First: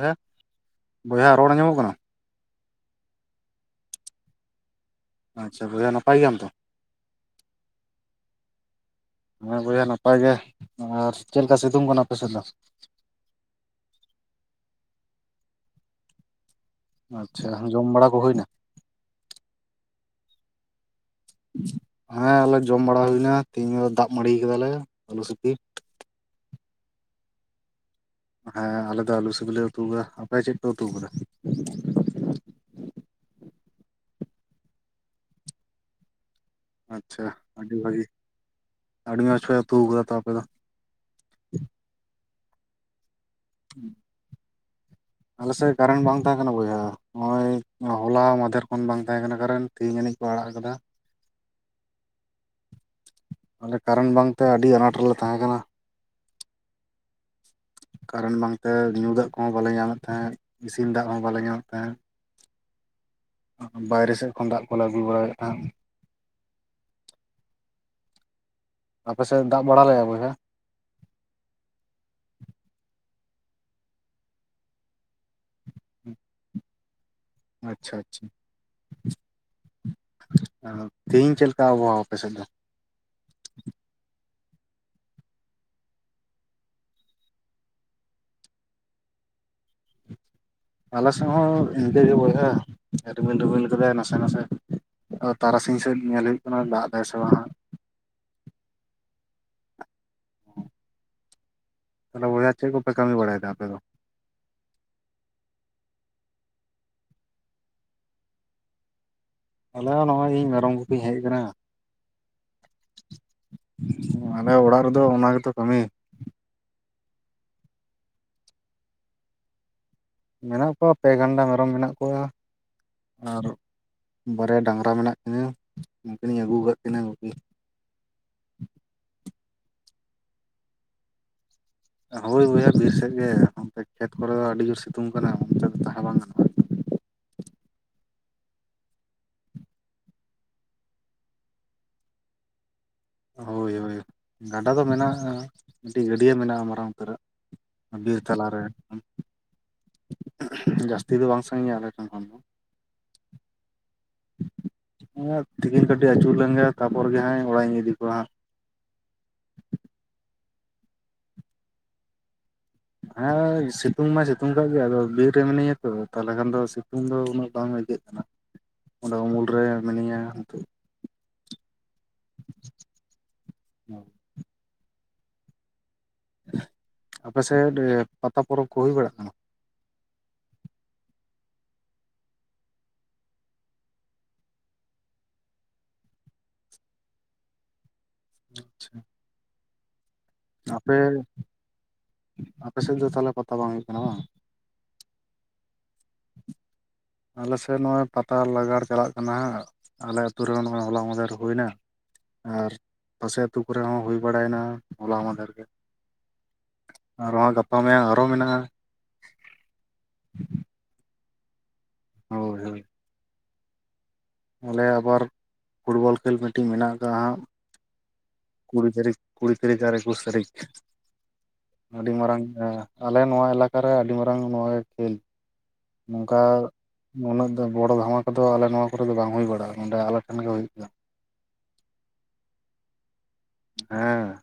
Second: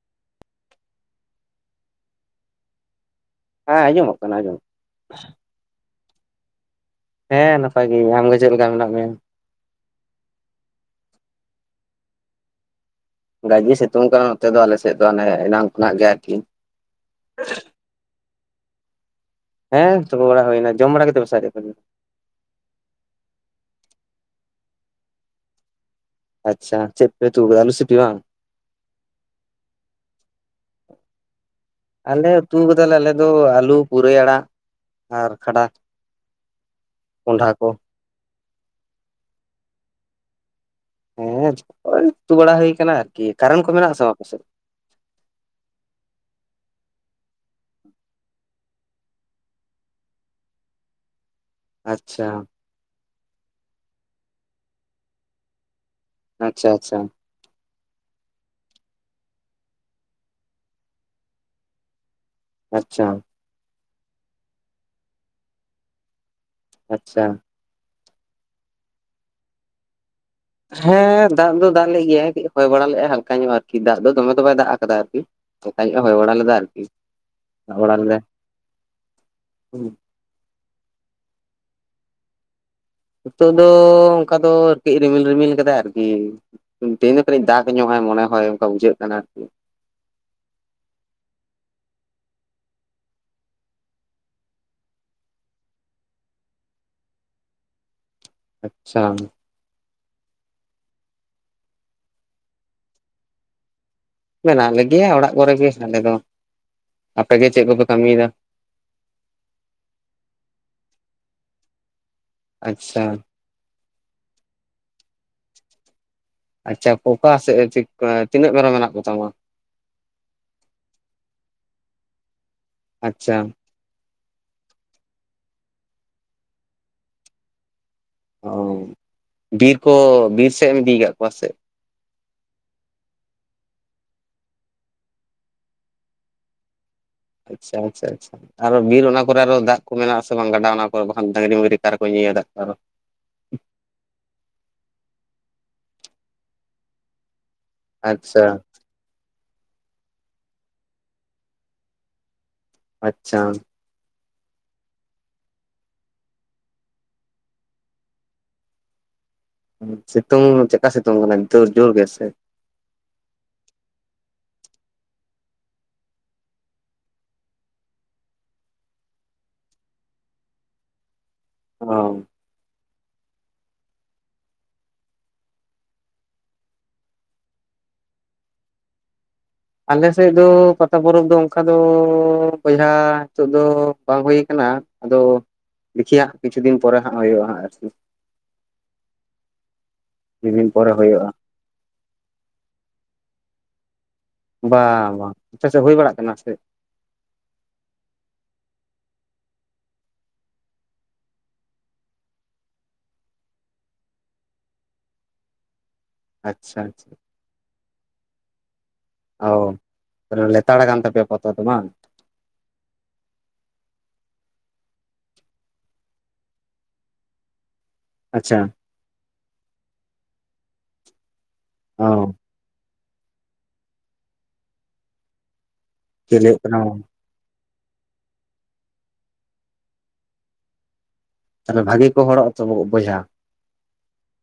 ᱦᱮᱸ ᱵᱚᱭᱦᱟ ᱨᱚᱲ ᱧᱟᱢᱚᱜ ᱠᱟᱱᱟ᱾ ᱦᱮᱸ ᱟᱸᱡᱚᱢᱚᱜ ᱠᱟᱱᱟ, ᱟᱸᱡᱚᱢᱚᱜ ᱠᱟᱱᱟ᱾ ᱟᱪᱪᱷᱟ ᱵᱚᱭᱦᱟ ᱱᱟᱯᱟᱭ ᱜᱮᱭᱟᱢ ᱛᱚ? ᱦᱮᱸ ᱱᱟᱯᱟᱭ ᱜᱮᱭᱟᱹᱧ᱾ ᱟᱢ ᱜᱮ ᱪᱮᱫ ᱞᱮᱠᱟ ᱢᱮᱱᱟᱜ ᱢᱮᱭᱟ? ᱦᱮᱸ ᱵᱚᱭᱦᱟ ᱱᱟᱯᱟᱭ ᱜᱮ ᱟᱨ ᱪᱮᱫ ᱞᱮᱠᱟ ᱥᱤᱛᱩᱝ ᱠᱟᱱᱟ ᱟᱯᱮ ᱥᱮᱫ ᱫᱚ? ᱜᱟᱹᱡᱤ ᱥᱤᱛᱩᱝ ᱠᱟᱱᱟ᱾ ᱱᱚᱛᱮ ᱫᱚ ᱟᱞᱮ ᱥᱮᱫ ᱫᱚ ᱟᱱᱮ ᱮᱱᱟᱝ ᱠᱷᱚᱱᱟᱜ ᱜᱮ ᱟᱨᱠᱤ᱾ ᱟᱪᱪᱷᱟ ᱡᱚᱢ ᱵᱟᱲᱟ ᱠᱚ ᱦᱩᱭᱱᱟ᱾ ᱦᱮᱸ ᱛᱩᱯᱩ ᱵᱟᱲᱟ ᱦᱩᱭᱱᱟ᱾ ᱡᱚᱢ ᱵᱟᱲᱟ ᱠᱮᱫ ᱯᱮ ᱥᱮ ᱟᱣᱨᱤ? ᱦᱮᱸ ᱟᱞᱮ ᱡᱚᱢ ᱵᱟᱲᱟ ᱦᱩᱭᱱᱟ᱾ ᱛᱮᱦᱤᱧ ᱫᱚ ᱫᱟᱜ ᱢᱟᱹᱲᱤ ᱠᱟᱫᱟ ᱞᱮ ᱟᱹᱞᱩ ᱥᱤᱯᱤ ᱟᱪᱪᱷᱟ ᱪᱮᱫᱯᱮ ᱩᱛᱩ ᱠᱟᱫᱟ ᱟᱞᱩ ᱥᱤᱯᱤ ᱵᱟᱝ ᱦᱮᱸ ᱟᱞᱮ ᱫᱚ ᱟᱞᱩ ᱥᱤᱵᱤᱞᱮ ᱩᱛᱩᱣ ᱠᱟᱫᱟ ᱟᱯᱮ ᱪᱮᱫ ᱯᱮ ᱩᱛᱩᱣ ᱠᱟᱫᱟ? ᱟᱞᱮ ᱩᱛᱩᱣ ᱠᱟᱫᱟᱞᱮ ᱟᱞᱮ ᱫᱚ ᱟᱹᱞᱩ ᱯᱩᱨᱟᱹᱭ ᱟᱲᱟᱜ ᱟᱨ ᱠᱷᱟᱰᱟ ᱟᱪᱪᱷᱟ ᱠᱚᱸᱰᱷᱟ ᱠᱚ ᱟᱹᱰᱤ ᱵᱷᱟᱹᱜᱤ ᱟᱹᱰᱤ ᱢᱚᱡᱽ ᱯᱮ ᱩᱛᱩᱣ ᱠᱟᱫᱟ ᱛᱚ ᱟᱯᱮ ᱫᱚ ᱦᱮᱸ ᱦᱚᱭ ᱩᱛᱩ ᱵᱟᱲᱟ ᱦᱩᱭ ᱠᱟᱱᱟ ᱟᱨᱠᱤ ᱠᱟᱨᱮᱱ ᱠᱚ ᱢᱮᱱᱟᱜ ᱟᱥᱮ ᱵᱟᱝ ᱟᱯᱮ ᱥᱮᱫ? ᱟᱞᱮᱥᱮᱫ ᱠᱟᱨᱮᱱ ᱵᱟᱝ ᱛᱟᱦᱮᱸ ᱠᱟᱱᱟ ᱵᱚᱭᱦᱟ ᱱᱚᱜᱼᱚᱭ ᱦᱚᱞᱟ ᱢᱟᱫᱷᱮᱨ ᱠᱷᱚᱱ ᱵᱟᱝ ᱛᱟᱦᱮᱸ ᱠᱟᱱᱟ ᱠᱟᱨᱮᱱ ᱛᱮᱦᱤᱧ ᱟᱱᱤᱡ ᱠᱚ ᱟᱲᱟᱜ ᱠᱟᱫᱟ ᱟᱪᱪᱷᱟ ᱢᱟᱱᱮ ᱠᱟᱨᱮᱱ ᱵᱟᱝᱛᱮ ᱟᱹᱰᱤ ᱟᱱᱟᱴ ᱨᱮᱞᱮ ᱛᱟᱦᱮᱸ ᱠᱟᱱᱟ ᱟᱪᱪᱷᱟ ᱪᱷᱟ ᱠᱟᱨᱮᱱ ᱵᱟᱝᱛᱮ ᱧᱩ ᱫᱟᱜ ᱠᱚᱦᱚᱸ ᱵᱟᱞᱮ ᱧᱟᱢᱮᱫ ᱛᱟᱦᱮᱸᱜ ᱤᱥᱤᱱ ᱫᱟᱜ ᱦᱚᱸ ᱵᱟᱞᱮ ᱧᱟᱢᱮᱫ ᱛᱟᱦᱮᱸᱫ ᱟᱪᱪᱷᱟ ᱵᱟᱭᱨᱮ ᱥᱮᱫ ᱠᱷᱚᱱ ᱫᱟᱜ ᱠᱚᱞᱮ ᱟᱹᱜᱩ ᱵᱟᱲᱟᱭᱮᱫ ᱛᱟᱦᱮᱸᱫ ᱟᱪᱪᱷᱟ ᱟᱯᱮ ᱥᱮᱫ ᱫᱟᱜ ᱵᱟᱲᱟ ᱞᱮᱜᱼᱟᱭ ᱵᱚᱭᱦᱟ ᱦᱮᱸ ᱫᱟᱜ ᱫᱚ ᱫᱟᱜ ᱞᱮᱫ ᱜᱮᱭᱟᱭ ᱦᱚᱭ ᱵᱟᱲᱟ ᱞᱮᱜᱼᱟᱭ ᱦᱟᱞᱠᱟ ᱧᱚᱜ ᱟᱨᱠᱤ ᱫᱟᱜ ᱫᱚ ᱫᱚᱢᱮ ᱫᱚ ᱵᱟᱭ ᱫᱟᱜ ᱠᱟᱫᱟ ᱟᱨᱠᱤ ᱦᱟᱞᱠᱟ ᱧᱚᱜ ᱮ ᱦᱚᱭ ᱵᱟᱲᱟ ᱞᱮᱫᱟ ᱟᱨᱠᱤ ᱫᱟᱜ ᱵᱟᱲᱟ ᱟᱪᱪᱷᱟ ᱞᱮᱫᱟᱭ ᱟᱪᱪᱷᱟ ᱦᱩᱸ ᱟᱸ ᱛᱤᱦᱤᱧ ᱪᱮᱫ ᱠᱟ ᱟᱵᱚᱦᱟᱣᱟ ᱟᱯᱮ ᱥᱮᱫ ᱫᱚ? ᱱᱤᱛᱚᱜ ᱫᱚ ᱚᱝᱠᱟ ᱫᱚ ᱟᱨᱠᱤ ᱨᱤᱢᱤᱞ ᱨᱤᱢᱤᱞ ᱠᱟᱫᱟᱭ ᱟᱨᱠᱤ ᱛᱮᱦᱮᱧ ᱫᱚ ᱠᱟᱴᱤᱪ ᱫᱟᱜᱽ ᱧᱚᱜᱼᱟᱭ ᱢᱚᱱᱮ ᱦᱚᱭ ᱚᱱᱠᱟ ᱵᱩᱡᱷᱟᱹᱜ ᱠᱟᱱᱟ ᱟᱨᱠᱤ ᱟᱞᱮ ᱥᱮᱜ ᱦᱚᱸ ᱤᱱᱠᱟᱹ ᱜᱮ ᱵᱚᱭᱦᱟ ᱨᱤᱢᱤᱞ ᱨᱤᱢᱤᱞ ᱠᱟᱫᱟᱭ ᱱᱟᱥᱮ ᱱᱟᱥᱮ ᱛᱟᱨᱟᱥᱤᱧ ᱥᱮᱫ ᱧᱮᱞ ᱦᱩᱭᱩᱜ ᱠᱟᱱᱟ ᱫᱟᱜ ᱫᱟᱭ ᱥᱮ ᱵᱟᱝ ᱦᱟᱸᱜ ᱟᱪᱪᱷᱟ ᱛᱟᱞᱦᱮ ᱵᱚᱭᱦᱟ ᱪᱮᱫ ᱠᱚᱯᱮ ᱠᱟᱹᱢᱤ ᱵᱟᱲᱟᱭ ᱫᱟ ᱟᱯᱮ ᱫᱚ? ᱢᱮᱱᱟᱜ ᱞᱮᱜᱮᱭᱟ ᱚᱲᱟᱜ ᱠᱚᱨᱮ ᱜᱮ ᱟᱞᱮ ᱫᱚ, ᱟᱯᱮ ᱜᱮ ᱪᱮᱫ ᱠᱚᱯᱮ ᱠᱟᱹᱢᱤᱭ ᱫᱟ? ᱟᱞᱮ ᱦᱚᱸ ᱱᱚᱜᱼᱚᱭ ᱤᱧ ᱢᱮᱨᱚᱢ ᱜᱩᱯᱤᱧ ᱦᱮᱡ ᱠᱟᱱᱟ ᱟᱪᱪᱷᱟ ᱟᱞᱮ ᱦᱚ ᱚᱲᱟᱜ ᱨᱮᱫᱚ ᱚᱱᱟ ᱜᱮᱛᱚ ᱠᱟᱹᱢᱤ ᱟᱪᱪᱷᱟ ᱯᱚᱠᱟ ᱥᱮᱫ ᱟᱸ ᱛᱤᱱᱟᱹᱜ ᱢᱮᱨᱚᱢ ᱢᱮᱱᱟᱜ ᱠᱚᱛᱟᱢᱟ? ᱢᱮᱱᱟᱜ ᱠᱚᱣᱟ ᱯᱮ ᱜᱟᱱᱰᱟ ᱢᱮᱨᱚᱢ ᱢᱮᱱᱟᱜ ᱠᱚᱣᱟ ᱟᱪᱪᱷᱟ ᱟᱨ ᱵᱟᱨᱭᱟ ᱰᱟᱝᱜᱨᱟ ᱢᱮᱱᱟᱜ ᱠᱤᱱᱟᱹ ᱱᱩᱠᱤᱱᱤᱧ ᱟᱹᱜᱩ ᱟᱠᱟᱫ ᱠᱤᱱᱟᱹ ᱜᱩᱯᱤ ᱚ ᱵᱤᱨ ᱠᱚ ᱵᱤᱨ ᱥᱮᱫ ᱮᱢ ᱤᱫᱤᱭᱟᱠᱟᱫ ᱠᱚᱣᱟ ᱥᱮ ᱦᱚᱭ ᱵᱚᱭᱦᱟ ᱵᱤᱨ ᱥᱮᱫ ᱜᱮ ᱚᱱᱛᱮ ᱠᱷᱮᱛ ᱠᱚᱨᱮ ᱫᱚ ᱟᱹᱰᱤ ᱡᱩᱨ ᱥᱤᱛᱩᱝ ᱠᱟᱱᱟ ᱚᱱᱛᱮ ᱫᱚ ᱛᱟᱦᱮᱸ ᱵᱟᱝ ᱜᱟᱱᱚᱜᱼᱟ ᱟᱪᱪᱷᱟ ᱟᱪᱷᱟ ᱟᱪᱷᱟ ᱟᱨᱚ ᱵᱤᱨ ᱚᱱᱟ ᱠᱚᱨᱮ ᱟᱨᱚ ᱫᱟᱜ ᱠᱚ ᱢᱮᱱᱟᱜ ᱟᱥᱮ ᱵᱟᱝ ᱜᱟᱰᱟ ᱚᱱᱟ ᱠᱚᱨᱮ ᱵᱟᱠᱷᱟᱱ ᱰᱟᱝᱜᱨᱤ ᱢᱟᱝᱨᱤ ᱚᱠᱟ ᱨᱮᱠᱚ ᱧᱩᱭᱟ ᱫᱟᱜ ᱠᱚ ᱦᱚᱭ ᱦᱚᱭ ᱜᱟᱰᱟ ᱫᱚ ᱢᱮᱱᱟᱜᱼᱟ ᱢᱤᱫᱴᱤᱡ ᱜᱟᱹᱰᱭᱟᱹ ᱢᱮᱱᱟᱜᱼᱟ ᱢᱟᱨᱟᱝ ᱩᱛᱟᱹᱨᱟᱜ ᱵᱤᱨ ᱟᱪᱪᱷᱟ ᱛᱟᱞᱟᱨᱮ ᱡᱟᱹᱥᱛᱤ ᱫᱚ ᱵᱟᱝ ᱥᱟᱺᱜᱤᱧᱟ ᱟᱞᱮ ᱴᱷᱮᱱ ᱠᱷᱚᱱ ᱫᱚ ᱟᱪᱪᱷᱟ ᱛᱤᱠᱤᱱ ᱠᱟᱹᱴᱤᱡ ᱟᱹᱪᱩᱨ ᱞᱮᱱᱜᱮ ᱛᱟᱯᱚᱨ ᱜᱮ ᱦᱟᱸᱜ ᱚᱲᱟᱜ ᱤᱧ ᱤᱫᱤ ᱠᱚᱣᱟ ᱦᱟᱸᱜ ᱥᱤᱛᱩᱝ ᱪᱮᱠᱟ ᱥᱤᱛᱩᱝ ᱠᱟᱱᱟ ᱡᱩᱨ ᱡᱩᱨ ᱜᱮᱥᱮ ᱦᱮᱸ ᱥᱤᱛᱩᱝ ᱢᱟᱭ ᱥᱤᱛᱩᱝ ᱠᱟᱜ ᱜᱮᱭᱟ ᱟᱫᱚ ᱵᱤᱨ ᱨᱮ ᱢᱤᱱᱟᱹᱧᱟ ᱛᱚ ᱛᱟᱦᱚᱞᱮ ᱠᱷᱟᱱ ᱫᱚ ᱥᱤᱛᱩᱝ ᱫᱚ ᱩᱱᱟᱹᱜ ᱵᱟᱝ [unintelligible] ᱚᱸᱰᱮ ᱩᱢᱩᱞ ᱨᱮ ᱢᱤᱱᱟᱹᱧᱟ ᱱᱤᱛᱚᱜ ᱚ [unintelligible] ᱦᱮᱸ ᱟᱯᱮ ᱥᱮᱫ ᱯᱟᱛᱟ ᱯᱚᱨᱚᱵᱽ ᱠᱚ ᱦᱩᱭ ᱵᱟᱲᱟᱜ ᱠᱟᱱᱟ ᱟᱞᱮᱥᱮᱫ ᱫᱚ ᱯᱟᱛᱟ ᱯᱚᱨᱚᱵᱽ ᱫᱚ ᱚᱝᱠᱟ ᱫᱚ ᱵᱚᱭᱦᱟ ᱱᱤᱛᱚᱜ ᱫᱚ ᱵᱟᱝ ᱦᱩᱭᱩ ᱟᱠᱟᱱᱟ ᱟᱫᱚ ᱫᱤᱠᱷᱤᱦᱟᱜ ᱠᱤᱪᱷᱩ ᱫᱤᱱ ᱯᱚᱨᱮ ᱦᱟᱸᱜ ᱦᱩᱭᱩᱜᱼᱟ ᱟᱨᱠᱤ ᱟᱪᱪᱷᱟ ᱠᱤᱪᱷᱩ ᱫᱤᱱ ᱯᱚᱨᱮ ᱟᱯᱮ ᱦᱩᱭᱩᱜᱼᱟ ᱟᱯᱮ ᱥᱮᱫ ᱫᱚ ᱛᱟᱦᱚᱞᱮ ᱯᱟᱛᱟ ᱵᱟᱝ ᱦᱩᱭᱩᱜ ᱠᱟᱱᱟ ᱵᱟᱝ ᱵᱟ ᱵᱟᱝ ᱟᱯᱮ ᱥᱮᱫ ᱦᱩᱭ ᱵᱟᱲᱟᱜ ᱠᱟᱱᱟ ᱥᱮ ᱪᱮᱫ? ᱟᱞᱮᱥᱮᱜ ᱱᱚᱜᱼᱚᱭ ᱯᱟᱛᱟ ᱞᱟᱜᱟᱲ ᱪᱟᱞᱟᱜ ᱠᱟᱱᱟ ᱦᱟᱸᱜ ᱟᱞᱮ ᱟᱛᱩᱨ ᱨᱮ ᱱᱚᱜ ᱚᱭ ᱦᱚᱞᱟ ᱢᱟᱦᱫᱮᱨ ᱦᱩᱭᱱᱟ ᱟᱨ ᱯᱟᱥᱮ ᱟᱹᱛᱩ ᱠᱚᱨᱮ ᱦᱚᱸ ᱦᱩᱭ ᱵᱟᱲᱟᱭ ᱱᱟ ᱦᱚᱞᱟ ᱢᱟᱫᱷᱮᱨ ᱜᱮ ᱟᱪᱪᱷᱟ ᱟᱨ ᱦᱚᱸᱜ-ᱚᱭ ᱜᱟᱯᱟ ᱢᱮᱟᱭᱟᱝ ᱟᱨᱦᱚᱸ ᱢᱮᱱᱟᱜᱼᱟ ᱚ ᱛᱟᱞᱮ ᱞᱮᱛᱟᱲ ᱠᱟᱱ ᱛᱟᱯᱮᱭᱟ ᱯᱚᱛᱟ ᱫᱚ ᱵᱟᱝ? ᱦᱳ ᱦᱳᱭ ᱟᱞᱮ ᱟᱵᱟᱨ ᱯᱷᱩᱴᱵᱚᱞ ᱠᱷᱮᱞ ᱢᱤᱫᱴᱤᱝ ᱢᱮᱱᱟᱜ ᱠᱟᱜ-ᱟ ᱠᱟ ᱦᱟᱸᱜ ᱟᱪᱪᱷᱟ ᱠᱩᱲᱤ ᱛᱟᱹᱨᱤᱠᱷ ᱠᱩᱲᱤ ᱛᱟᱹᱨᱤᱠᱷ ᱟᱨ ᱮᱠᱩᱥ ᱛᱟᱹᱨᱤᱠᱷ ᱚ ᱟᱹᱰᱤ ᱢᱟᱨᱟᱝ ᱟᱞᱮ ᱱᱚᱣᱟ ᱮᱞᱟᱠᱟᱨᱮ ᱟᱹᱰᱤ ᱢᱟᱨᱟᱝ ᱱᱚᱣᱟ ᱠᱷᱮᱞ ᱪᱮᱫ ᱱᱚᱝᱠᱟ ᱞᱟᱹᱭ ᱦᱩᱭᱩᱜ ᱠᱟᱱᱟ ᱩᱱᱟᱹᱜ ᱫᱚ ᱵᱚᱲᱚ ᱫᱷᱟᱢᱟ ᱠᱚᱫᱚ ᱟᱞᱮ ᱱᱚᱣᱟ ᱠᱚᱨ ᱫᱚ ᱵᱟᱝ ᱦᱩᱭ ᱵᱟᱲᱟᱜᱼᱟ ᱱᱚᱸᱰᱮ ᱟᱞᱮᱴᱷᱮᱱ ᱜᱮ ᱦᱩᱭᱩᱜ ᱛᱟᱦᱞᱮ ᱵᱷᱟᱹᱜᱤ ᱠᱚ ᱦᱚᱲᱚᱜ-ᱟ ᱛᱚᱵ ᱵᱚᱭᱦᱟ ᱦᱮᱸ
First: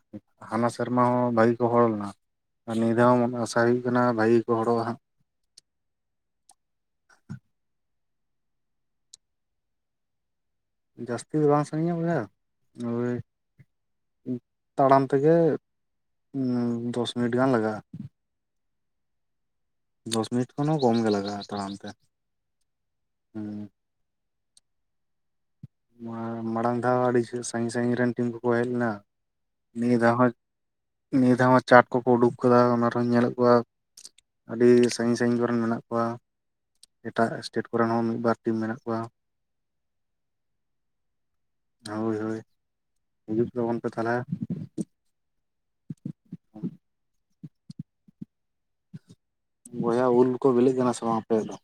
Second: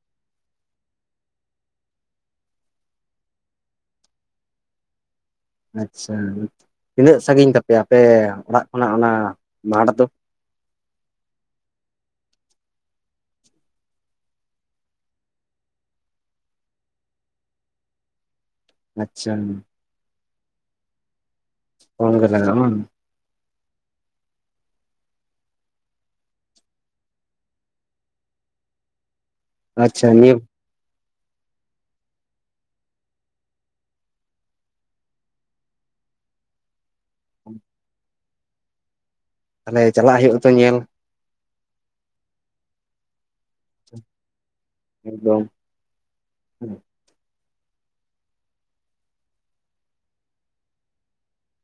ᱦᱟᱱᱟ ᱥᱮᱨᱢᱟ ᱦᱚᱸ ᱵᱷᱟᱜᱤ ᱠᱚ ᱦᱚᱲᱚ ᱞᱮᱱᱟ ᱟᱨ ᱱᱤᱭᱟᱹ ᱫᱷᱟᱣ ᱦᱚᱸ ᱢ ᱟᱥᱟ ᱦᱩᱭᱩᱜ ᱠᱟᱱᱟ ᱵᱷᱟᱜᱤ ᱜᱮᱠᱚ ᱦᱚᱲᱚᱜᱼᱟ ᱦᱟᱸᱜ ᱟᱪᱪᱷᱟ ᱛᱤᱱᱟᱹᱜ ᱥᱟᱺᱜᱤᱧ ᱛᱟᱯᱮᱭᱟ ᱟᱯᱮ ᱚᱲᱟᱜ ᱠᱷᱚᱱᱟᱜ ᱚᱱᱟ ᱢᱟᱴᱷ ᱫᱚ? ᱡᱟᱹᱥᱛᱤ ᱫᱚ ᱵᱟᱝ ᱥᱟᱜᱤᱧᱟ ᱵᱚᱭᱦᱟ ᱳᱭ ᱛᱟᱲᱟᱢ ᱛᱮᱜᱮ ᱫᱚᱥ ᱢᱤᱱᱤᱴ ᱜᱟᱱ ᱞᱟᱜᱟᱜᱼᱟ ᱟᱪᱪᱷᱟ ᱫᱚᱥ ᱢᱤᱱᱤᱴ ᱠᱷᱚᱱ ᱦᱚᱸ ᱠᱚᱢ ᱜᱮ ᱞᱟᱜᱟᱜᱼᱟ ᱛᱟᱲᱟᱢ ᱛᱮ ᱠᱚᱢ ᱜᱮ ᱞᱟᱜᱟᱜᱼᱟ ᱵᱟᱝ ᱦᱩᱸ ᱢᱟᱲᱟᱝ ᱫᱷᱟᱣ ᱟᱹᱰᱤ ᱡᱷᱟᱹᱞ ᱥᱟᱺᱜᱤᱧ ᱥᱟᱺᱜᱤᱧ ᱨᱮᱱ ᱴᱤᱢ ᱠᱚᱠᱚ ᱦᱮᱡ ᱞᱮᱱᱟ ᱱᱤᱭᱟᱹ ᱫᱷᱟᱣ ᱦᱚᱸ ᱱᱤᱭᱟᱹ ᱫᱷᱟᱣ ᱦᱚᱸ ᱪᱟᱴ ᱠᱚᱠᱚ ᱩᱰᱩᱠ ᱠᱟᱫᱟ ᱚᱱᱟ ᱨᱮᱦᱚᱸᱧ ᱧᱮᱞᱮᱫ ᱠᱚᱣᱟ ᱟᱹᱰᱤ ᱥᱟᱺᱜᱤᱧ ᱥᱟᱺᱜᱤᱧ ᱠᱚᱨᱮᱱ ᱢᱮᱱᱟᱜ ᱠᱚᱣᱟ ᱮᱴᱟᱜ ᱥᱴᱮᱴ ᱠᱚᱨᱮᱱ ᱦᱚᱸ ᱢᱤᱫ ᱵᱟᱨ ᱴᱤᱢ ᱢᱮᱱᱟᱜ ᱠᱚᱣᱟ ᱛᱟᱞᱦᱮ ᱪᱟᱞᱟᱜ ᱦᱩᱭᱩᱜ-ᱟ ᱛᱚ ᱧᱮᱞ ᱦᱳᱭ ᱦᱳᱭ ᱦᱤᱡᱩᱜ ᱛᱟᱵᱚᱱ ᱯᱮ ᱛᱟᱞᱦᱮ ᱮᱠᱫᱚᱢ ᱦᱩᱸ ᱵᱚᱭᱦᱟ ᱩᱞ ᱠᱚ ᱵᱤᱞᱤᱜ ᱠᱟᱱᱟ ᱥᱮ ᱵᱟᱝ ᱟᱯᱮᱭᱟᱜ ᱫᱚ?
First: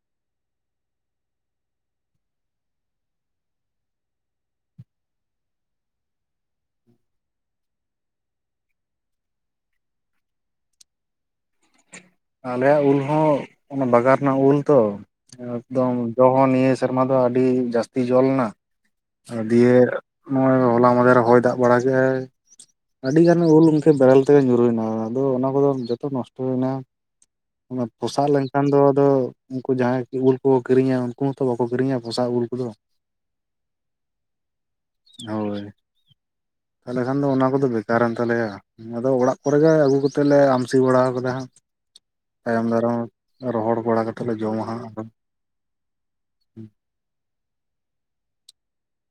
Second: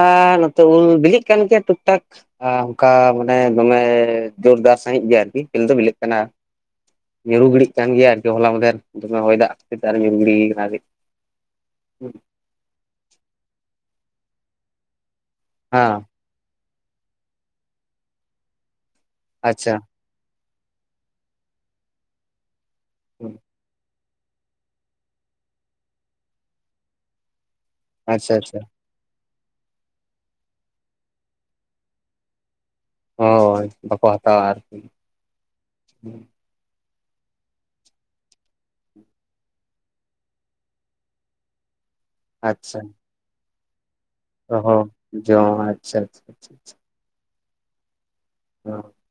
ᱟᱨ ᱱᱚᱛᱮ ᱩᱞ ᱵᱤᱞᱤᱜ ᱠᱟᱱ ᱜᱮᱭᱟ ᱴᱩᱠ ᱴᱟᱠ ᱟ ᱚᱝᱠᱟ ᱢᱟᱱᱮ ᱫᱚᱢᱮ ᱡᱳᱨᱫᱟᱨ ᱥᱟᱺᱦᱤᱡ ᱜᱮ ᱟᱨᱠᱤ ᱢᱤᱞ ᱫᱚ ᱢᱤᱞᱮᱜ ᱠᱟᱱᱟ ᱧᱩᱨᱩᱨᱩ ᱜᱤᱰᱤᱜ ᱠᱟᱱ ᱜᱮᱭᱟ ᱟᱨᱠᱤ ᱦᱚᱞᱟ ᱢᱟᱽᱫᱷᱮᱨ ᱫᱚᱢᱮ ᱦᱚᱭ ᱫᱟᱜ ᱪᱮᱛᱟᱱ ᱨᱮ ᱧᱩᱨᱩ ᱜᱤᱲᱤ ᱠᱟᱱᱟ ᱟᱨᱠᱤ ᱦᱮᱸ ᱟᱞᱮᱭᱟᱜ ᱩᱞ ᱦᱚᱸ ᱚᱱᱟ ᱵᱟᱜᱟᱱ ᱨᱮᱱᱟᱜ ᱩᱞ ᱛᱚ ᱮᱠᱫᱚᱢ ᱡᱚ ᱦᱚᱸ ᱱᱤᱭᱟᱹ ᱥᱮᱨᱢᱟ ᱫᱚ ᱟᱹᱰᱤ ᱡᱟᱹᱥᱛᱤ ᱡᱚ ᱞᱮᱱᱟ ᱟᱪᱪᱷᱟ ᱫᱤᱭᱮ ᱱᱚᱜ ᱚᱭ ᱦᱚᱞᱟ ᱢᱟᱫᱷᱮᱨ ᱨᱮ ᱦᱚᱭ ᱫᱟᱜ ᱵᱟᱲᱟ ᱠᱮᱫᱼᱟᱭ ᱟᱹᱰᱤ ᱜᱟᱱ ᱩᱞ ᱵᱮᱨᱮᱞ ᱛᱮᱜᱮ ᱧᱩᱨᱩᱭᱱᱟ ᱟᱫᱚ ᱚᱱᱟ ᱠᱚᱫᱚ ᱡᱚᱛᱚ ᱱᱚᱥᱴᱚ ᱭᱮᱱᱟᱴ ᱚᱱᱟ ᱯᱚᱥᱟᱜ ᱟᱪᱪᱷᱟ ᱟᱪᱪᱷᱟ ᱞᱮᱱᱠᱷᱟᱱ ᱫᱚ ᱟᱫᱚ ᱩᱱᱠᱩ ᱡᱟᱦᱟᱸᱭ ᱩᱞ ᱠᱚᱠᱚ ᱟᱠᱤᱨᱤᱧᱟ ᱩᱱᱠᱩ ᱦᱚᱸᱛᱚ ᱵᱟᱠᱚ ᱠᱤᱨᱤᱧᱟ ᱯᱚᱚᱥᱟᱜ ᱩᱞ ᱠᱚᱫᱚ ᱦᱳᱭ ᱵᱟᱠᱚ ᱦᱟᱛᱟᱣᱟ ᱟᱨᱠᱤ ᱦᱳᱭ ᱛᱟᱦᱚᱞᱮ ᱠᱷᱟᱱ ᱫᱚ ᱚᱱᱟ ᱠᱚᱫᱚ ᱵᱮᱠᱟᱨᱮᱱ ᱛᱟᱞᱮᱭᱟ ᱟᱫᱚ ᱚᱲᱟᱜ ᱠᱚᱨᱮ ᱜᱮ ᱟᱹᱜᱩ ᱠᱟᱛᱮᱫ ᱞᱮ ᱟᱢᱥᱤ ᱵᱟᱲᱟ ᱠᱟᱫᱟ ᱦᱟᱸᱜ ᱛᱟᱭᱚᱢ ᱫᱟᱨᱟᱢ ᱨᱚᱦᱚᱲ ᱵᱟᱲᱟ ᱠᱟᱛᱮ ᱨᱚᱦᱚᱲ ᱡᱚᱢ ᱟᱪᱪᱷᱟ ᱟᱪᱷᱟ ᱟᱪᱪᱷᱟ [unintelligible]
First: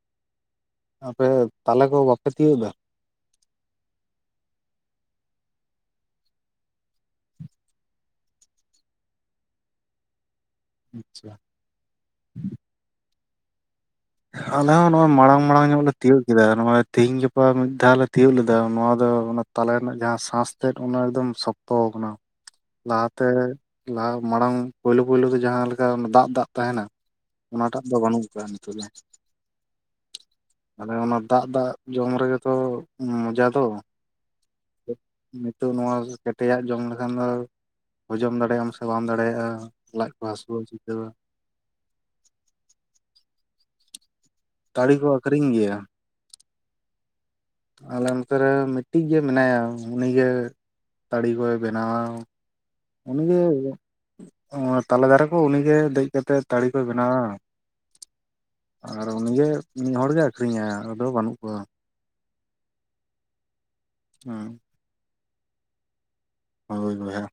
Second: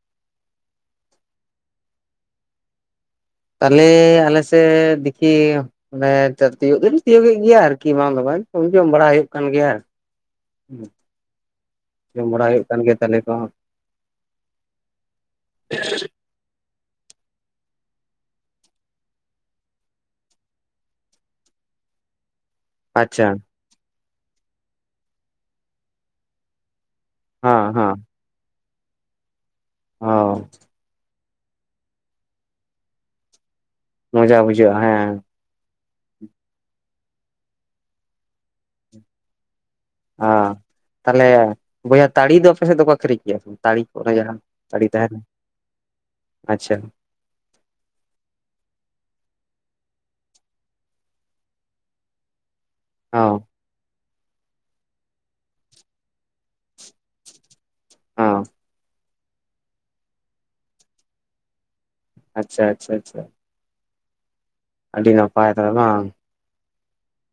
ᱟᱯᱮ ᱫᱚ ᱛᱟᱞᱮ ᱠᱚ ᱵᱟᱯᱮ ᱛᱤᱭᱳᱜᱟ? ᱛᱟᱞᱮ ᱟᱞᱮ ᱥᱮᱫ ᱫᱤᱠᱷᱤ ᱟᱞᱮ ᱱᱮᱛᱟᱨ ᱛᱤᱭᱳᱜ ᱫᱚᱞᱮ ᱛᱤᱭᱳᱜ ᱮᱫ ᱜᱮᱭᱟ ᱟᱨᱠᱤ ᱵᱟᱝ ᱫᱚ ᱵᱟᱝ ᱡᱚᱢ ᱵᱟᱲᱟ ᱦᱩᱭᱩᱜ ᱠᱟᱱ ᱜᱮᱭᱟ [unintelligible] ᱟᱪᱪᱷᱟ ᱡᱚᱢ ᱵᱟᱲᱟ ᱦᱩᱭᱩᱜ ᱠᱟᱱ ᱜᱮᱭᱟ ᱛᱟᱞᱮ ᱠᱚ ᱦᱚᱸ ᱟᱞᱮ ᱦᱚᱸ ᱱᱚᱣᱟ ᱢᱟᱲᱟᱝ ᱢᱟᱲᱟᱝ ᱧᱚᱜ ᱞᱮ ᱛᱤᱭᱩᱜ ᱠᱮᱫᱟ ᱱᱚᱜᱚᱭ ᱛᱤᱦᱤᱧ ᱜᱟᱯᱟ ᱢᱤᱫ ᱫᱷᱟᱣ ᱞᱮ ᱛᱤᱭᱩᱜ ᱞᱮᱫᱟ ᱱᱚᱣᱟ ᱫᱚ ᱚᱱᱟ ᱛᱟᱞᱮ ᱨᱮᱱᱟᱜ ᱡᱟᱦᱟᱸ ᱥᱟᱥ ᱛᱮᱫ ᱚᱱᱟ ᱮᱠᱫᱚᱢ ᱥᱚᱠ [inaudible] ᱛᱚ ᱠᱟᱱᱟ ᱟᱪᱪᱷᱟ ᱞᱟᱦᱟᱛᱮ ᱞᱟᱦᱟ ᱢᱟᱲᱟᱝ ᱯᱳᱭᱞᱳ ᱯᱳᱭᱞᱳ ᱫᱚ ᱡᱟᱦᱟᱸ ᱞᱮᱠᱟ ᱫᱟᱜ ᱫᱟᱜ ᱛᱟᱦᱮᱱᱟ ᱦᱮᱸ ᱚᱱᱟᱴᱟᱜ ᱫᱚ ᱦᱮᱸ ᱵᱟᱹᱱᱩᱜ ᱠᱟᱜ ᱱᱤᱛᱚᱜ ᱫᱚ ᱚ ᱟᱞᱮ ᱚᱱᱟ ᱫᱟᱜᱼ ᱫᱟᱜ ᱡᱚᱢ ᱨᱮᱜᱮ ᱛᱚ ᱢᱚᱡᱟ ᱫᱚ ᱢᱚᱡᱟ ᱵᱩᱡᱷᱟᱹᱜᱼᱟ ᱦᱮᱸ ᱱᱤᱛᱚᱜ ᱱᱚᱣᱟ ᱠᱮᱴᱮᱡ ᱟᱜ ᱡᱚᱢ ᱞᱮᱠᱷᱟᱱ ᱫᱚ ᱦᱚᱡᱚᱢ ᱫᱟᱲᱮᱭᱟᱜ ᱟᱢ ᱥᱮ ᱵᱟᱢ ᱫᱟᱲᱮᱭᱟᱜᱼᱟ ᱞᱟᱡ ᱠᱚ ᱦᱟᱹᱥᱩ ᱟᱸ ᱦᱟᱹᱥᱩ ᱛᱟᱦᱚᱞᱮ ᱵᱚᱭᱦᱟ ᱛᱟᱲᱤ ᱫᱚ ᱟᱯᱮ ᱥᱮᱫ ᱫᱚᱠᱚ ᱟᱹᱠᱷᱨᱤᱧ ᱜᱮᱭᱟ ᱛᱟᱲᱤ ᱚᱱᱮ ᱡᱟᱦᱟᱸ ᱟᱹᱰᱤ ᱛᱟᱹᱲᱤ ᱠᱚ ᱛᱟᱦᱮᱱ ᱟᱹᱠᱷᱨᱤᱧ ᱜᱮᱭᱟ ᱟᱪᱪᱷᱟ ᱟᱞᱮ ᱱᱚᱛᱮ ᱨᱮ ᱢᱤᱫᱴᱤᱡ ᱜᱮ ᱢᱮᱱᱟᱭᱟ ᱩᱱᱤᱜᱮ ᱛᱟᱲᱤ ᱠᱚᱭ ᱵᱮᱱᱟᱣᱟ ᱦᱚᱸ ᱩᱱᱤᱜᱮ ᱚ ᱛᱟᱞᱮ ᱫᱟᱨᱮ ᱠᱚ ᱩᱱᱤᱜᱮ ᱫᱮᱡ ᱠᱟᱛᱮᱜ ᱛᱟᱹᱲᱤ ᱠᱚᱭ ᱵᱮᱱᱟᱣᱟ ᱦᱚᱸ ᱟᱨ ᱩᱱᱤᱜᱮ ᱢᱤᱫ ᱦᱚᱲ ᱜᱮ ᱟᱹᱠᱷᱨᱤᱧᱟᱭ ᱟᱫᱚ ᱵᱟᱹᱱᱩᱜ ᱠᱚᱣᱟ ᱟᱪᱪᱷᱟ ᱟᱪᱪᱷᱟ ᱟᱪᱪᱷᱟ ᱦᱮᱸ ᱟᱹᱰᱤ ᱱᱟᱯᱟᱭ ᱛᱚᱵᱮ ᱵᱟᱝ ᱦᱳᱭ ᱵᱚᱭᱦᱟ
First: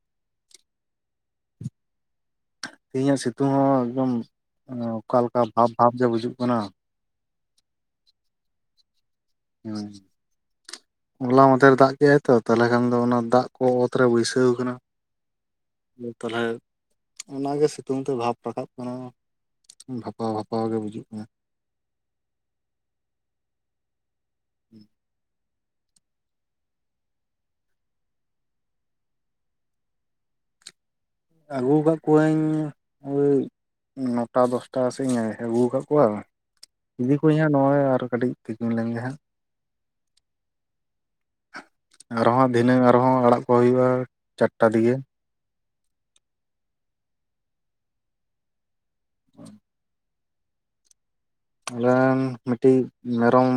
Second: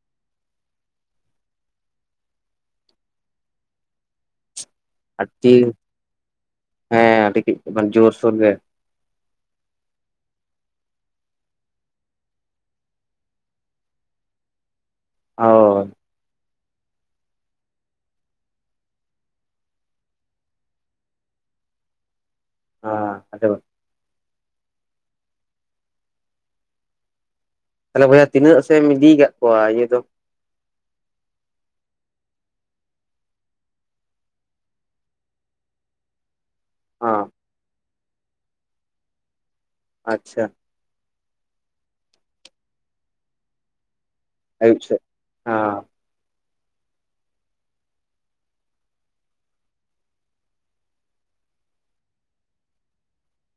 ᱛᱮᱦᱤᱧᱟᱜ ᱥᱤᱛᱩᱝ ᱦᱚᱸ ᱮᱠᱫᱚᱢ ᱚᱠᱟᱞᱮᱠᱟ ᱟᱹᱰᱤ ᱵᱷᱟᱵᱽ ᱵᱷᱟᱵᱽ ᱜᱮ ᱵᱩᱡᱩᱜ ᱠᱟᱱᱟ ᱦᱮᱸ ᱟᱰᱤ [inaudible] ᱡᱳᱨᱥᱳᱨ ᱜᱮ ᱦᱩᱸ ᱦᱚᱞᱟ ᱢᱟᱫᱷᱮᱨ ᱫᱟᱜ ᱠᱮᱜ ᱟᱭ ᱛᱚ ᱛᱟᱞᱦᱮ ᱠᱷᱟᱱ ᱫᱚ ᱚᱱᱟ ᱫᱟᱜ ᱠᱚ ᱚᱛᱨᱮ ᱵᱟᱹᱭᱥᱟᱹᱣ ᱠᱟᱱᱟ ᱚ ᱛᱚᱞᱦᱟ ᱚᱱᱟᱜᱮ ᱥᱤᱛᱩᱝ ᱛᱮ ᱵᱷᱟᱵᱽ ᱨᱟᱠᱟᱵ ᱠᱟᱱᱟ ᱵᱷᱟᱯᱟᱣ ᱵᱷᱟᱯᱟᱣ ᱜᱮ ᱵᱩᱡᱩᱜ ᱠᱟᱱᱟ ᱦᱮᱸ ᱟᱰᱤ [unintelligible] ᱛᱟᱦᱚᱞᱮ ᱵᱚᱭᱦᱟ ᱛᱤᱱᱟᱹᱜ ᱥᱮ ᱮᱢ ᱤᱫᱤᱠᱟᱜ ᱠᱚᱣᱟ ᱤᱭᱟᱹ ᱫᱚ ᱟᱹᱜᱩ ᱠᱟᱜ ᱠᱚᱣᱟᱹᱧ ᱳᱭ ᱱᱚᱴᱟ ᱫᱚᱥᱴᱟ ᱥᱮᱜ ᱤᱧ ᱟᱹᱜᱩ ᱠᱟᱜ ᱠᱚᱣᱟ ᱤᱫᱤ ᱦᱚᱸ ᱠᱚᱣᱟᱹᱧ ᱦᱟᱸᱜ ᱱᱚᱸᱜᱼᱚᱭ ᱟᱨ ᱠᱟᱹᱴᱤᱡ ᱛᱤᱠᱤᱧ ᱞᱮᱱᱜᱮ ᱦᱟᱸᱜ ᱟᱪᱪᱷᱟ ᱟᱨᱦᱚᱸ ᱫᱷᱤᱱᱟᱹᱝ ᱟᱨᱦᱚᱸ ᱟᱲᱟᱜ ᱠᱚ ᱦᱩᱭᱩᱜᱼᱟ ᱪᱟᱨᱴᱟ ᱟᱭᱩᱵ ᱫᱤᱜᱮ ᱥᱮᱫ ᱦᱩᱸ ᱟᱞᱮ ᱨᱮᱱ ᱢᱤᱫᱴᱤᱡ ᱢᱮᱨᱚᱢ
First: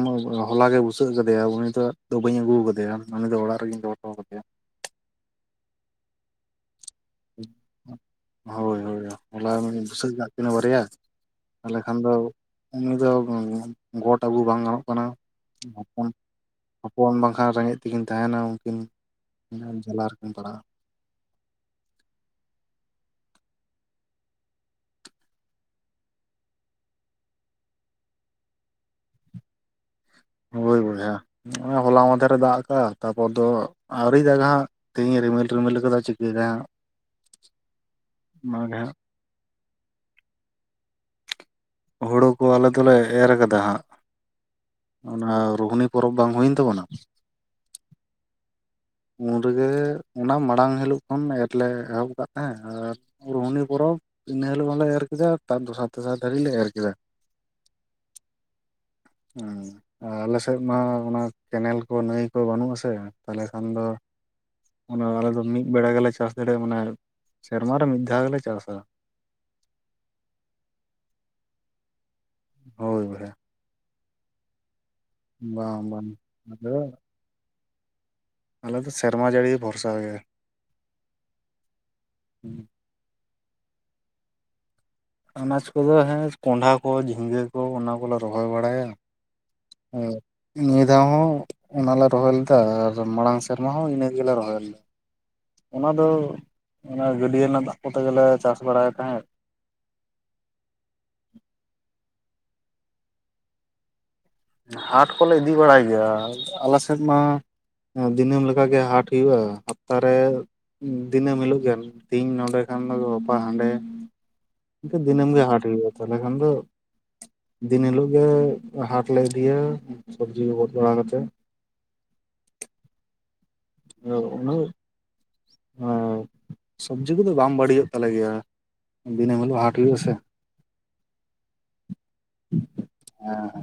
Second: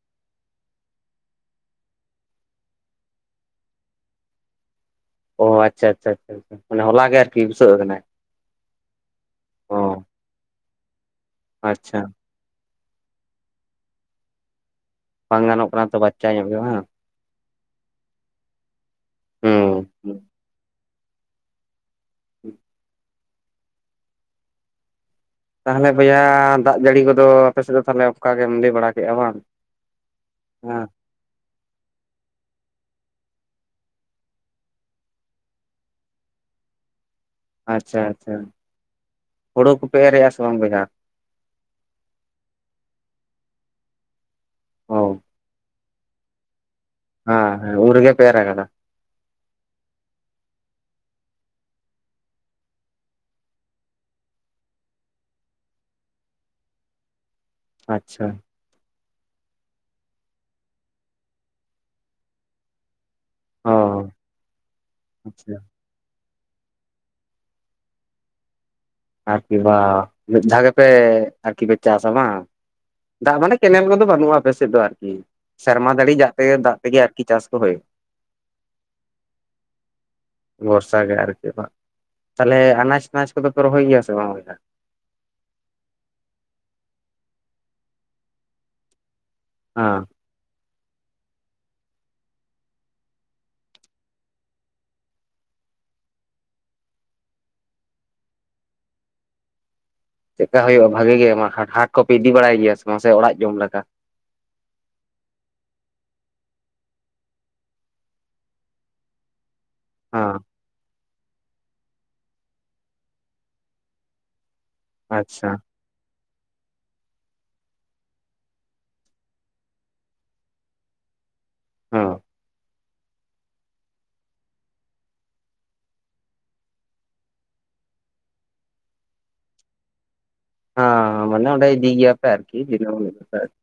ᱦᱚᱞᱟᱜᱮ ᱵᱩᱥᱟᱹᱜ ᱠᱟᱫᱮᱭᱟᱭ ᱱᱤᱛᱚᱜ ᱫᱚ ᱵᱟᱹᱧ ᱟᱹᱜᱩ ᱠᱟᱫᱮᱭᱟ ᱩᱱᱤ ᱫᱚ ᱚᱲᱟᱜ ᱨᱮᱜᱮᱧ ᱫᱚᱦᱚ ᱦᱚᱴᱚ ᱠᱟᱫᱮᱭᱟ ᱚ ᱟᱪᱪᱷᱟ ᱟᱪᱪᱷᱟ ᱟᱪᱪᱷᱟ ᱢᱟᱱᱮ ᱦᱚᱞᱟ ᱜᱮ ᱟᱨᱠᱤ ᱵᱩᱥᱟᱹᱜ ᱠᱟᱱᱟᱭ ᱦᱳᱭ ᱦᱳᱭ ᱦᱚᱞᱟ ᱩᱱᱤ ᱵᱩᱥᱟᱹᱜ ᱠᱟᱜ ᱠᱤᱱᱟᱹ ᱵᱟᱨᱭᱟ ᱛᱟᱦᱚᱞᱮ ᱠᱷᱟᱱ ᱟᱪᱪᱷᱟ ᱫᱚ ᱩᱱᱤ ᱫᱚ ᱜᱚᱴ ᱟᱹᱜᱩ ᱵᱟᱝ ᱜᱟᱱᱚᱜ ᱠᱟᱱᱟ ᱵᱟᱝ ᱜᱟᱱᱚᱜ ᱠᱟᱱᱟ ᱛᱚ ᱦᱚᱯᱚᱱ ᱵᱟᱪᱪᱟ ᱧᱚᱜ ᱜᱮᱭᱟ ᱵᱟᱝ ᱦᱚᱯᱚᱱ ᱵᱟᱝ ᱠᱷᱟᱱ ᱨᱮᱸᱜᱮᱡ ᱛᱮᱠᱤᱱ ᱛᱟᱦᱮᱱᱼᱟ ᱩᱱᱠᱤᱱ ᱦᱩᱸ ᱡᱟᱞᱟ ᱨᱮᱠᱤᱱ ᱯᱟᱲᱟᱜᱼᱟ ᱦᱮᱸ [unintelligible] ᱛᱟᱦᱚᱞᱮ ᱵᱚᱭᱦᱟ ᱫᱟᱜ ᱡᱟᱹᱲᱤ ᱠᱚᱫᱚ ᱟᱯᱮ ᱥᱮᱜ ᱫᱚ ᱛᱟᱦᱚᱞᱮ ᱚᱱᱠᱟ ᱜᱮᱢ ᱞᱟᱹᱭ ᱵᱟᱲᱟ ᱠᱮᱜᱼᱟ ᱵᱟᱝ ᱦᱳᱭ ᱦᱮᱸ ᱵᱚᱭᱦᱟ ᱱᱚᱸᱜᱼᱚᱭ ᱦᱚᱞᱟ ᱢᱚᱫᱷᱮᱨ ᱮ ᱫᱟᱜ ᱠᱟᱜ‌ ᱛᱟᱯᱚᱨ ᱫᱚ ᱟᱹᱣᱨᱤ ᱫᱟᱜ ᱟ ᱦᱟᱸᱜ ᱛᱮᱦᱤᱧ ᱨᱤᱢᱤᱞ ᱨᱤᱢᱤᱞ ᱠᱟᱫᱟ ᱪᱤᱠᱟᱹᱭ ᱫᱟᱭ ᱦᱟᱸᱜ ᱟᱪᱪᱷᱟ ᱟᱪᱪᱷᱟ ᱚᱱᱟᱜᱮ ᱦᱟᱸᱜ ᱦᱩᱲᱩ ᱠᱚᱯᱮ ᱮᱨᱮᱼᱮᱜ ᱟ ᱥᱮ ᱵᱟᱝ ᱵᱚᱭᱦᱟ ᱦᱩᱲᱩ ᱠᱚ ᱟᱞᱮ ᱫᱚᱞᱮ ᱮᱨ ᱟᱠᱟᱫᱟ ᱦᱟᱸᱜ᱾ ᱚ ᱚᱱᱟ ᱨᱩᱦᱱᱤ ᱯᱚᱨᱚᱵᱽ ᱵᱟᱝ ᱦᱩᱭᱮᱱ ᱛᱟᱵᱚᱱᱟ ᱦᱮᱸ ᱦᱮᱸ ᱩᱱᱨᱜᱮ ᱯᱮ ᱮᱨ ᱟᱠᱟᱫᱟ? ᱩᱱ ᱨᱮᱜᱮ ᱚᱱᱟ ᱢᱟᱲᱟᱝ ᱦᱤᱞᱚᱜ ᱠᱷᱚᱱ ᱮᱨ ᱞᱮ ᱮᱦᱚᱵ ᱟᱠᱟᱫ ᱛᱟᱦᱮᱸ ᱟᱨ ᱨᱩᱦᱱᱤ ᱯᱚᱨᱚᱵᱽ ᱤᱱᱟᱹ ᱦᱤᱞᱳᱜ ᱦᱚᱸᱞᱮ ᱮᱨ ᱠᱮᱫᱟ ᱛᱟᱵ ᱫᱚᱥᱟᱨ ᱛᱮᱥᱟᱨ ᱫᱷᱟᱹᱨᱤᱡ ᱞᱮ ᱮᱨ ᱠᱮᱫᱟ᱾ ᱟᱪᱷᱟ [inaudible] ᱩᱸ ᱟᱞᱮ ᱥᱮᱫ ᱢᱟ ᱚᱱᱟ ᱠᱮᱱᱮᱞ ᱠᱚ ᱱᱟᱹᱭ ᱠᱚ ᱵᱟᱹᱱᱩᱜ ᱟ ᱥᱮ ᱛᱟᱦᱞᱮ ᱠᱷᱟᱱ ᱚ ᱫᱚ ᱚᱱᱟ ᱟᱞᱮ ᱫᱚ ᱟᱪᱪᱷᱟ ᱢᱤᱫ ᱵᱮᱲᱟ ᱜᱮᱞᱮ ᱪᱟᱥ ᱫᱟᱲᱤᱭᱟᱜ ᱢᱟᱱᱮ ᱥᱮᱨᱢᱟ ᱨᱮ ᱢᱤᱫ ᱫᱷᱟᱣ ᱜᱮᱞᱮ ᱪᱟᱥᱟ᱾ ᱟᱨᱠᱤ ᱵᱟ, ᱢᱤᱫ ᱫᱷᱟᱣ ᱜᱮᱯᱮ, ᱟᱨᱠᱤ ᱯᱮ ᱪᱟᱥᱼᱟ ᱵᱟᱝ? ᱦᱳᱭ ᱵᱚᱭᱦᱟ ᱫᱟᱜ, ᱢᱟᱱᱮ ᱠᱮᱱᱮᱞ ᱠᱚᱫᱚ ᱵᱟᱹᱱᱩᱜᱼᱟ ᱾ ᱟᱯᱮ ᱥᱮᱫ ᱫᱚ, ᱟᱨᱠᱤ ᱵᱟᱝ ᱥᱮᱨᱢᱟ ᱵᱟᱝ ᱡᱟᱹᱲᱤ ᱫᱟᱜ ᱟᱫᱚ ᱛᱮᱜᱮ, ᱟᱨᱠᱤ ᱪᱟᱥ ᱠᱚ ᱦᱩᱭᱩᱜ, ᱟᱞᱮ ᱫᱚ ᱥᱮᱨᱢᱟ ᱡᱟᱹᱲᱤ ᱵᱷᱚᱨᱥᱟ ᱜᱮ ᱵᱚᱨᱥᱟ ᱜᱮ ᱟᱨᱠᱤ, ᱵᱟᱝ? ᱛᱟᱞᱦᱮ ᱟᱱᱟᱡ ᱟᱱᱟᱡᱽ ᱠᱚᱫᱚ ᱯᱮ, ᱨᱚᱦᱚᱭ ᱜᱮᱭᱟ ᱥᱮ ᱵᱟᱝ? ᱵᱚᱭᱦᱟ ᱾ ᱟᱱᱟᱡᱽ ᱠᱚᱫᱚ ᱾ ᱦᱮᱸ, ᱠᱚᱸᱰᱷᱟ ᱠᱚ, ᱡᱷᱤᱸᱜᱟᱹ ᱠᱚ, ᱚᱱᱟ ᱠᱚ ᱞᱮ ᱨᱚᱦᱚᱭ ᱵᱟᱲᱟᱭᱟ ᱾ ᱦᱮᱸ ᱦᱮ ᱾ ᱱᱤᱭᱟᱹ ᱫᱷᱟᱣ ᱦᱚᱸ ᱚᱱᱟ ᱞᱮ ᱨᱚᱦᱚᱭ ᱞᱮᱫᱟ ᱟᱨ ᱢᱟᱲᱟᱝ ᱥᱮᱨᱢᱟ ᱦᱚᱸ ᱤᱱᱟᱹ ᱜᱮᱞᱮ ᱨᱚᱦᱚᱭ ᱞᱮᱫᱟ ᱾ ᱚᱱᱟ ᱫᱚ ᱚᱱᱟ ᱜᱟᱹᱰᱭᱟᱹ ᱨᱮᱱᱟᱜ ᱫᱟᱜ ᱠᱚᱛᱮ ᱜᱮᱞᱮ ᱪᱟᱥ ᱵᱟᱲᱟᱭ ᱛᱟᱦᱮᱸᱫ ᱾ ᱪᱮᱫᱠᱟ ᱦᱩᱭᱩᱜᱼᱟ ᱵᱷᱟᱜᱮ ᱜᱮ, ᱦᱟᱴ ᱠᱚ ᱯᱮ ᱤᱫᱤ ᱵᱟᱲᱟᱭ ᱜᱮᱭᱟ ᱥᱮ ᱵᱟᱝ ᱥᱮ ᱚᱲᱟᱜ ᱡᱚᱢ ᱞᱮᱠᱟ? ᱦᱟᱴ ᱠᱚᱞᱮ ᱤᱫᱤ ᱵᱟᱲᱟᱭ ᱜᱮᱭᱟ ᱾ ᱟᱞᱮ ᱥᱮᱫ ᱢᱟ ᱫᱤᱱᱟᱹᱢ ᱞᱮᱠᱟ ᱜᱮ ᱦᱟᱴ ᱦᱩᱭᱩᱜᱼᱟ ᱾ ᱦᱟᱯᱛᱟ ᱨᱮ ᱦᱮᱸ ᱫᱤᱱᱟᱹᱢ ᱦᱤᱞᱳᱜ ᱜᱮ, ᱛᱮᱦᱤᱧ ᱱᱚᱸᱰᱮ ᱠᱷᱟᱱ ᱫᱚ ᱜᱟᱯᱟ ᱦᱟᱸᱰᱮ ᱾ ᱤᱱᱠᱟᱹ ᱫᱤᱱᱟᱹᱢ ᱜᱮ ᱟᱪᱪᱷᱟ ᱦᱟᱴ ᱦᱩᱭᱩᱜᱼᱟ, ᱛᱟᱦᱞᱮ ᱠᱷᱟᱱ ᱫᱚ ᱫᱤᱱ ᱦᱤᱞᱳᱜ ᱜᱮ ᱦᱟᱴ ᱞᱮ ᱤᱫᱤᱭᱟ ᱥᱚᱵᱽᱡᱤ ᱠᱚ ᱜᱚᱫ ᱵᱟᱲᱟ ᱠᱟᱛᱮ ᱾ ᱦᱚᱸ ᱾ ᱟᱫᱚ ᱩᱱᱟᱹᱜ [inaudible] ᱦᱮᱸ, ᱥᱚᱵᱽᱡᱤ ᱠᱚᱫᱚ ᱵᱟᱝ ᱵᱟᱹᱲᱤᱡᱼᱚᱜ ᱛᱟᱞᱮ ᱜᱮᱭᱟ ᱾ ᱫᱤᱱᱟᱹᱢ ᱦᱤᱞᱳᱜ ᱦᱟᱴ ᱦᱩᱭᱩᱜᱼᱟ ᱥᱮ ᱾ ᱦᱮᱸ, ᱢᱟᱱᱮ ᱚᱸᱰᱮ ᱤᱫᱤ ᱜᱮᱭᱟ ᱯᱮ ᱟᱨᱠᱤ ᱦᱮᱸ [unintelligible]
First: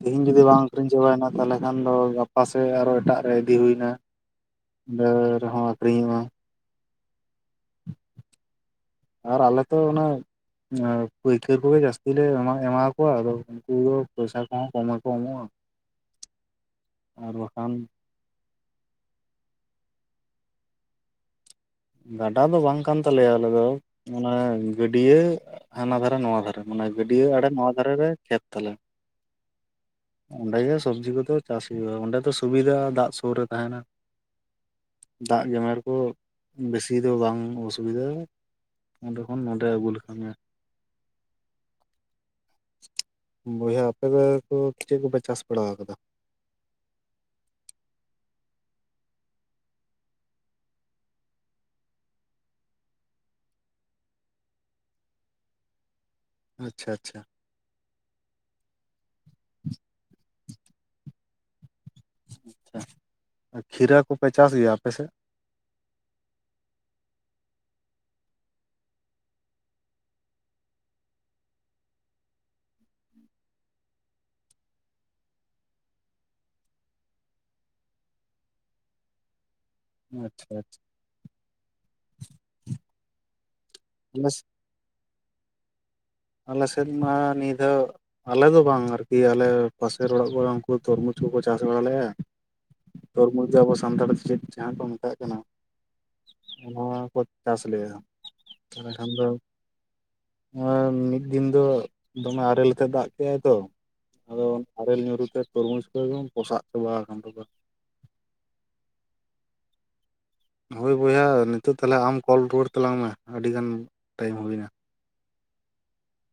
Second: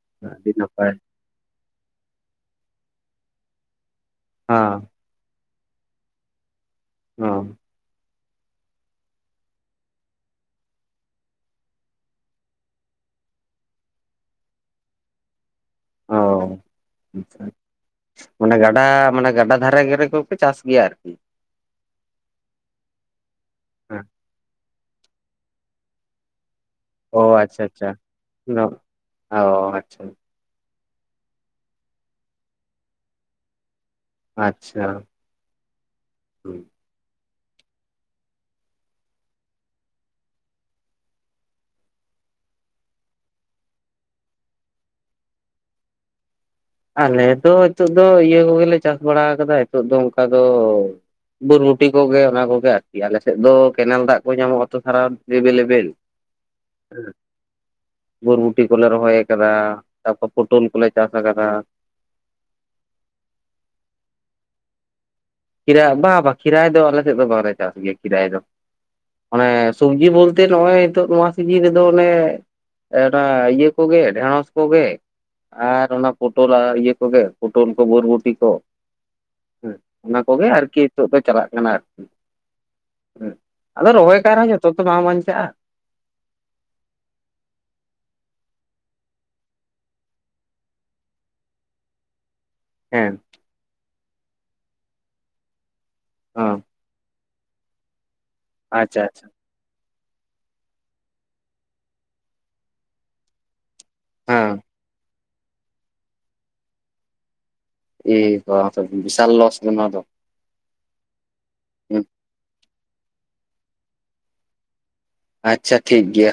ᱛᱮᱦᱤᱧ ᱡᱩᱫᱤ ᱟᱹᱰᱤ ᱵᱟᱝ ᱟᱹᱠᱷᱨᱤᱧ ᱱᱟᱯᱟᱭ ᱪᱟᱵᱟᱭᱮᱱᱟ ᱛᱟᱞᱦᱮ ᱠᱷᱟᱱ ᱫᱚ ᱜᱟᱯᱟ ᱥᱮᱫ ᱟᱨᱚ ᱮᱴᱟᱜ ᱨᱮ ᱤᱫᱤ ᱦᱩᱭ ᱮᱱᱟ ᱾ ᱦᱮᱸ ᱾ ᱛᱟᱹᱣ ᱨᱮᱦᱚᱸ ᱟᱹᱠᱷᱨᱤᱧᱚᱜᱼᱟ ᱾ [unintelligible] ᱟᱨ ᱟᱞᱮ ᱛᱚ ᱚᱱᱟ ᱯᱟᱹᱭᱠᱟᱹᱨ ᱠᱚᱜᱮ ᱡᱟᱹᱥᱛᱤ ᱞᱮ ᱮᱢᱟ ᱮᱢᱟ ᱠᱚᱣᱟ, ᱟᱫᱚ ᱱᱩᱠᱩ ᱫᱚ ᱯᱚᱭᱥᱟ ᱠᱚ ᱦᱚᱸ ᱠᱚᱢ ᱜᱮᱠᱚ ᱮᱢᱚᱜ-ᱟ ᱾ ᱚ, [inaudible] ᱟᱪᱪᱷᱟ ᱾ ᱢᱟᱱᱮ ᱜᱟᱰᱟ, ᱢᱟᱱᱮ ᱜᱟᱰᱟ ᱫᱷᱟᱨᱮ ᱨᱮᱜᱚ ᱯᱮ ᱪᱟᱥ ᱜᱮᱭᱟ ᱟᱨᱠᱤ ᱾ ᱜᱟᱰᱟ ᱫᱚ ᱵᱟᱝ ᱠᱟᱱ ᱛᱟᱞᱮᱭᱟ, ᱟᱞᱮ ᱫᱚ ᱦᱮᱸ ᱚᱱᱟ ᱜᱟᱹᱰᱭᱟᱹ ᱦᱟᱱᱟ ᱫᱷᱟᱨᱮ ᱱᱚᱣᱟ ᱫᱷᱟᱨᱮ ᱾ ᱢᱟᱱᱮ ᱚ ᱜᱟᱹᱰᱭᱟᱹ ᱟᱲᱮ ᱟᱪᱪᱷᱟ ᱱᱚᱣᱟ ᱟᱪᱪᱷᱟ ᱫᱷᱟᱨᱮ ᱨᱮ ᱠᱷᱮᱛ ᱛᱟᱞᱮ ᱚ ᱾ ᱟᱪᱪᱷᱟ [inaudible] ᱚᱸᱰᱮ ᱜᱮ ᱥᱚᱵᱽᱡᱤ ᱠᱚᱫᱚ ᱪᱟᱥ ᱦᱩᱭᱩᱜ-ᱟ, ᱚᱸᱰᱮ ᱫᱚ ᱥᱩᱵᱤᱫᱟ ᱫᱟᱜ ᱥᱳᱨ ᱨᱮ ᱛᱟᱦᱮᱱᱟ ᱾ ᱟᱪᱪᱷᱟ ᱫᱟᱜ ᱜᱮᱢᱮᱨ ᱠᱚ ᱵᱤᱥ ᱤ ᱫᱚ ᱵᱟᱝ ᱚᱥᱩᱵᱤᱫᱟ ᱾ [inaudible] ᱚᱸᱰᱮ ᱠᱷᱚᱱ ᱱᱚᱰᱮ ᱟᱹᱜᱩ ᱞᱮᱠᱷᱟᱱ ᱜᱮ ᱾ [inaudible] ᱵᱚᱭᱦᱟ ᱟᱯᱮ ᱫᱚ ᱠᱚ ᱪᱮᱫ ᱠᱚ ᱯᱮ ᱪᱟᱥ ᱵᱟᱲᱟ ᱟᱠᱟᱫᱟ? ᱟᱞᱮ ᱫᱚ ᱦᱤᱛᱚᱜ ᱫᱚ ᱤᱭᱟᱹ ᱠᱚᱜᱮ ᱞᱮ ᱪᱟᱥ ᱵᱟᱲᱟ ᱟᱠᱟᱫᱟ ᱦᱤᱛᱚᱜ ᱫᱚ ᱚᱝᱠᱟ ᱫᱚ ᱵᱚ ᱨᱚᱴᱮ ᱠᱚᱜᱮ ᱚᱱᱟ ᱠᱚᱜᱮ ᱟᱨᱠᱤ ᱟᱞᱮᱥᱮᱜ ᱫᱚ ᱠᱮᱱᱮᱞ ᱫᱟᱜ ᱠᱚ ᱧᱟᱢᱚᱜ-ᱟ ᱛᱚ ᱥᱟᱨᱟ ᱡᱮᱵᱮᱞᱮᱵᱮᱞ ᱟᱪᱷᱟ ᱟᱪᱷᱟ ᱵᱚᱨᱵᱩᱴᱤ ᱠᱚᱞᱮ ᱨᱚᱦᱚᱭ ᱟᱠᱟᱫᱟ ᱛᱟᱯᱚᱨ ᱯᱚᱴᱚᱞ ᱠᱚᱞᱮ ᱪᱟᱥ ᱟᱠᱟᱫᱟ᱾ ᱟᱪᱷᱟ ᱠᱷᱤᱨᱟᱹ ᱠᱚᱯᱮ ᱪᱟᱥ ᱜᱮᱭᱟ ᱟᱯᱮ ᱥᱮᱫ? ᱠᱷᱤᱨᱟ ᱵᱟᱝ ᱵᱟᱝ ᱠᱷᱤᱨᱟᱭ ᱫᱚ ᱟᱞᱮ ᱥᱮᱫ ᱫᱚ ᱵᱟᱝᱞᱮ ᱪᱟᱥ ᱜᱮᱭᱟ ᱠᱷᱤᱨᱟᱭ ᱫᱚ᱾ ᱚᱱᱮ ᱥᱚᱵᱡᱤ ᱵᱚᱞᱛᱮ ᱱᱚᱜ-ᱚᱭ ᱱᱤᱛᱚᱜ ᱱᱚᱶᱟ ᱥᱤᱡᱤᱱ ᱨᱮᱫᱚ ᱚᱱᱮ ᱮᱸ ᱱᱚᱣᱟ ᱤᱭᱟᱹ ᱠᱚᱜᱮ ᱰᱷᱮᱲᱚᱥ ᱠᱚᱜᱮ ᱟᱨ ᱚᱱᱟ ᱯᱚᱴᱚᱞ ᱟᱨ ᱤᱭᱟᱹ ᱠᱚᱜᱮ ᱯᱚᱴᱚᱞ ᱠᱚ ᱵᱩᱨᱵᱩᱴᱤ ᱠᱚ ᱦᱮᱸ ᱚᱱᱟ ᱠᱚᱜᱮ ᱟᱪᱪᱷᱟ ᱟᱪᱪᱷᱟ ᱟᱨᱠᱤ ᱦᱤᱛᱚᱜ ᱫᱚ ᱪᱟᱞᱟᱜ ᱠᱟᱱᱟ ᱟᱫᱚ ᱨᱚᱦᱚᱭ ᱟᱞᱮ ᱠᱟᱜ ᱨᱮᱦᱚᱸ ᱡᱚᱛ ᱱᱤᱛᱚᱜ ᱛᱚ ᱵᱟᱝ ᱵᱟᱧᱪᱟᱜ-ᱟ, ᱟᱞᱮ ᱥᱮᱫ ᱢᱟ ᱱᱤᱫᱟᱹᱣ ᱟᱞᱮ ᱫᱚ ᱵᱟᱝ ᱟᱨᱠᱤ ᱟᱞᱮ ᱯᱟᱥᱮ ᱚᱲᱟᱜ ᱠᱚᱨᱮ ᱩᱱᱠᱩ ᱛᱩᱨᱢᱩᱡᱽ ᱠᱚᱠᱚ ᱪᱟᱥ ᱵᱟᱲᱟ ᱞᱮᱜ-ᱟ, ᱦᱮᱸ ᱛᱩᱨᱢᱩᱡ ᱡᱮ ᱟᱵᱚ ᱥᱟᱱᱛᱟᱲ ᱛᱮ ᱪᱮᱫ ᱡᱟᱦᱟᱸ ᱠᱚ ᱢᱮᱛᱟᱜ ᱠᱟᱱᱟ ᱦᱚᱸ ᱱᱚᱣᱟ ᱠᱚ ᱪᱟᱥ ᱞᱮᱜ-ᱟ ᱛᱟᱦᱞᱮ ᱟᱪᱪᱷᱟ ᱠᱷᱟᱱ ᱫᱚ ᱟᱪᱪᱷᱟ ᱱᱚᱣᱟ᱾ ᱢᱤᱫ ᱫᱤᱱ ᱫᱚ ᱫᱚᱢᱮ ᱟᱨᱮᱞ ᱞᱮᱠᱟ ᱫᱟᱜ ᱠᱮᱜ-ᱟᱭ ᱛᱚ ᱟᱫᱚ ᱦᱮᱸ ᱟᱨᱮᱞ ᱧᱩᱨᱩ ᱛᱮ, ᱛᱩᱨᱢᱩᱡᱽ ᱫᱚ ᱮᱠᱫᱚᱢ ᱯᱚᱥᱟᱜ ᱪᱟᱵᱟ ᱟᱠᱟᱱ ᱛᱟᱠᱚᱣᱟ, ᱮᱭ [inaudible] ᱵᱤᱥᱟᱞ ᱞᱚᱥ ᱛᱚ ᱱᱚᱣᱟ ᱫᱚ ᱦᱳᱭ ᱵᱚᱭᱦᱟ ᱱᱤᱛᱚᱜ ᱛᱦᱟᱞᱮ ᱦᱩᱸ ᱟᱢ ᱠᱚᱞ ᱨᱩᱣᱟᱹᱲ ᱛᱟᱞᱟᱝ ᱢᱮ ᱟᱹᱰᱤ ᱜᱟᱱ ᱴᱟᱭᱤᱢ ᱦᱩᱭᱱᱟ᱾ ᱟᱪᱪᱷᱟ ᱴᱷᱤᱠ ᱜᱮᱭᱟ,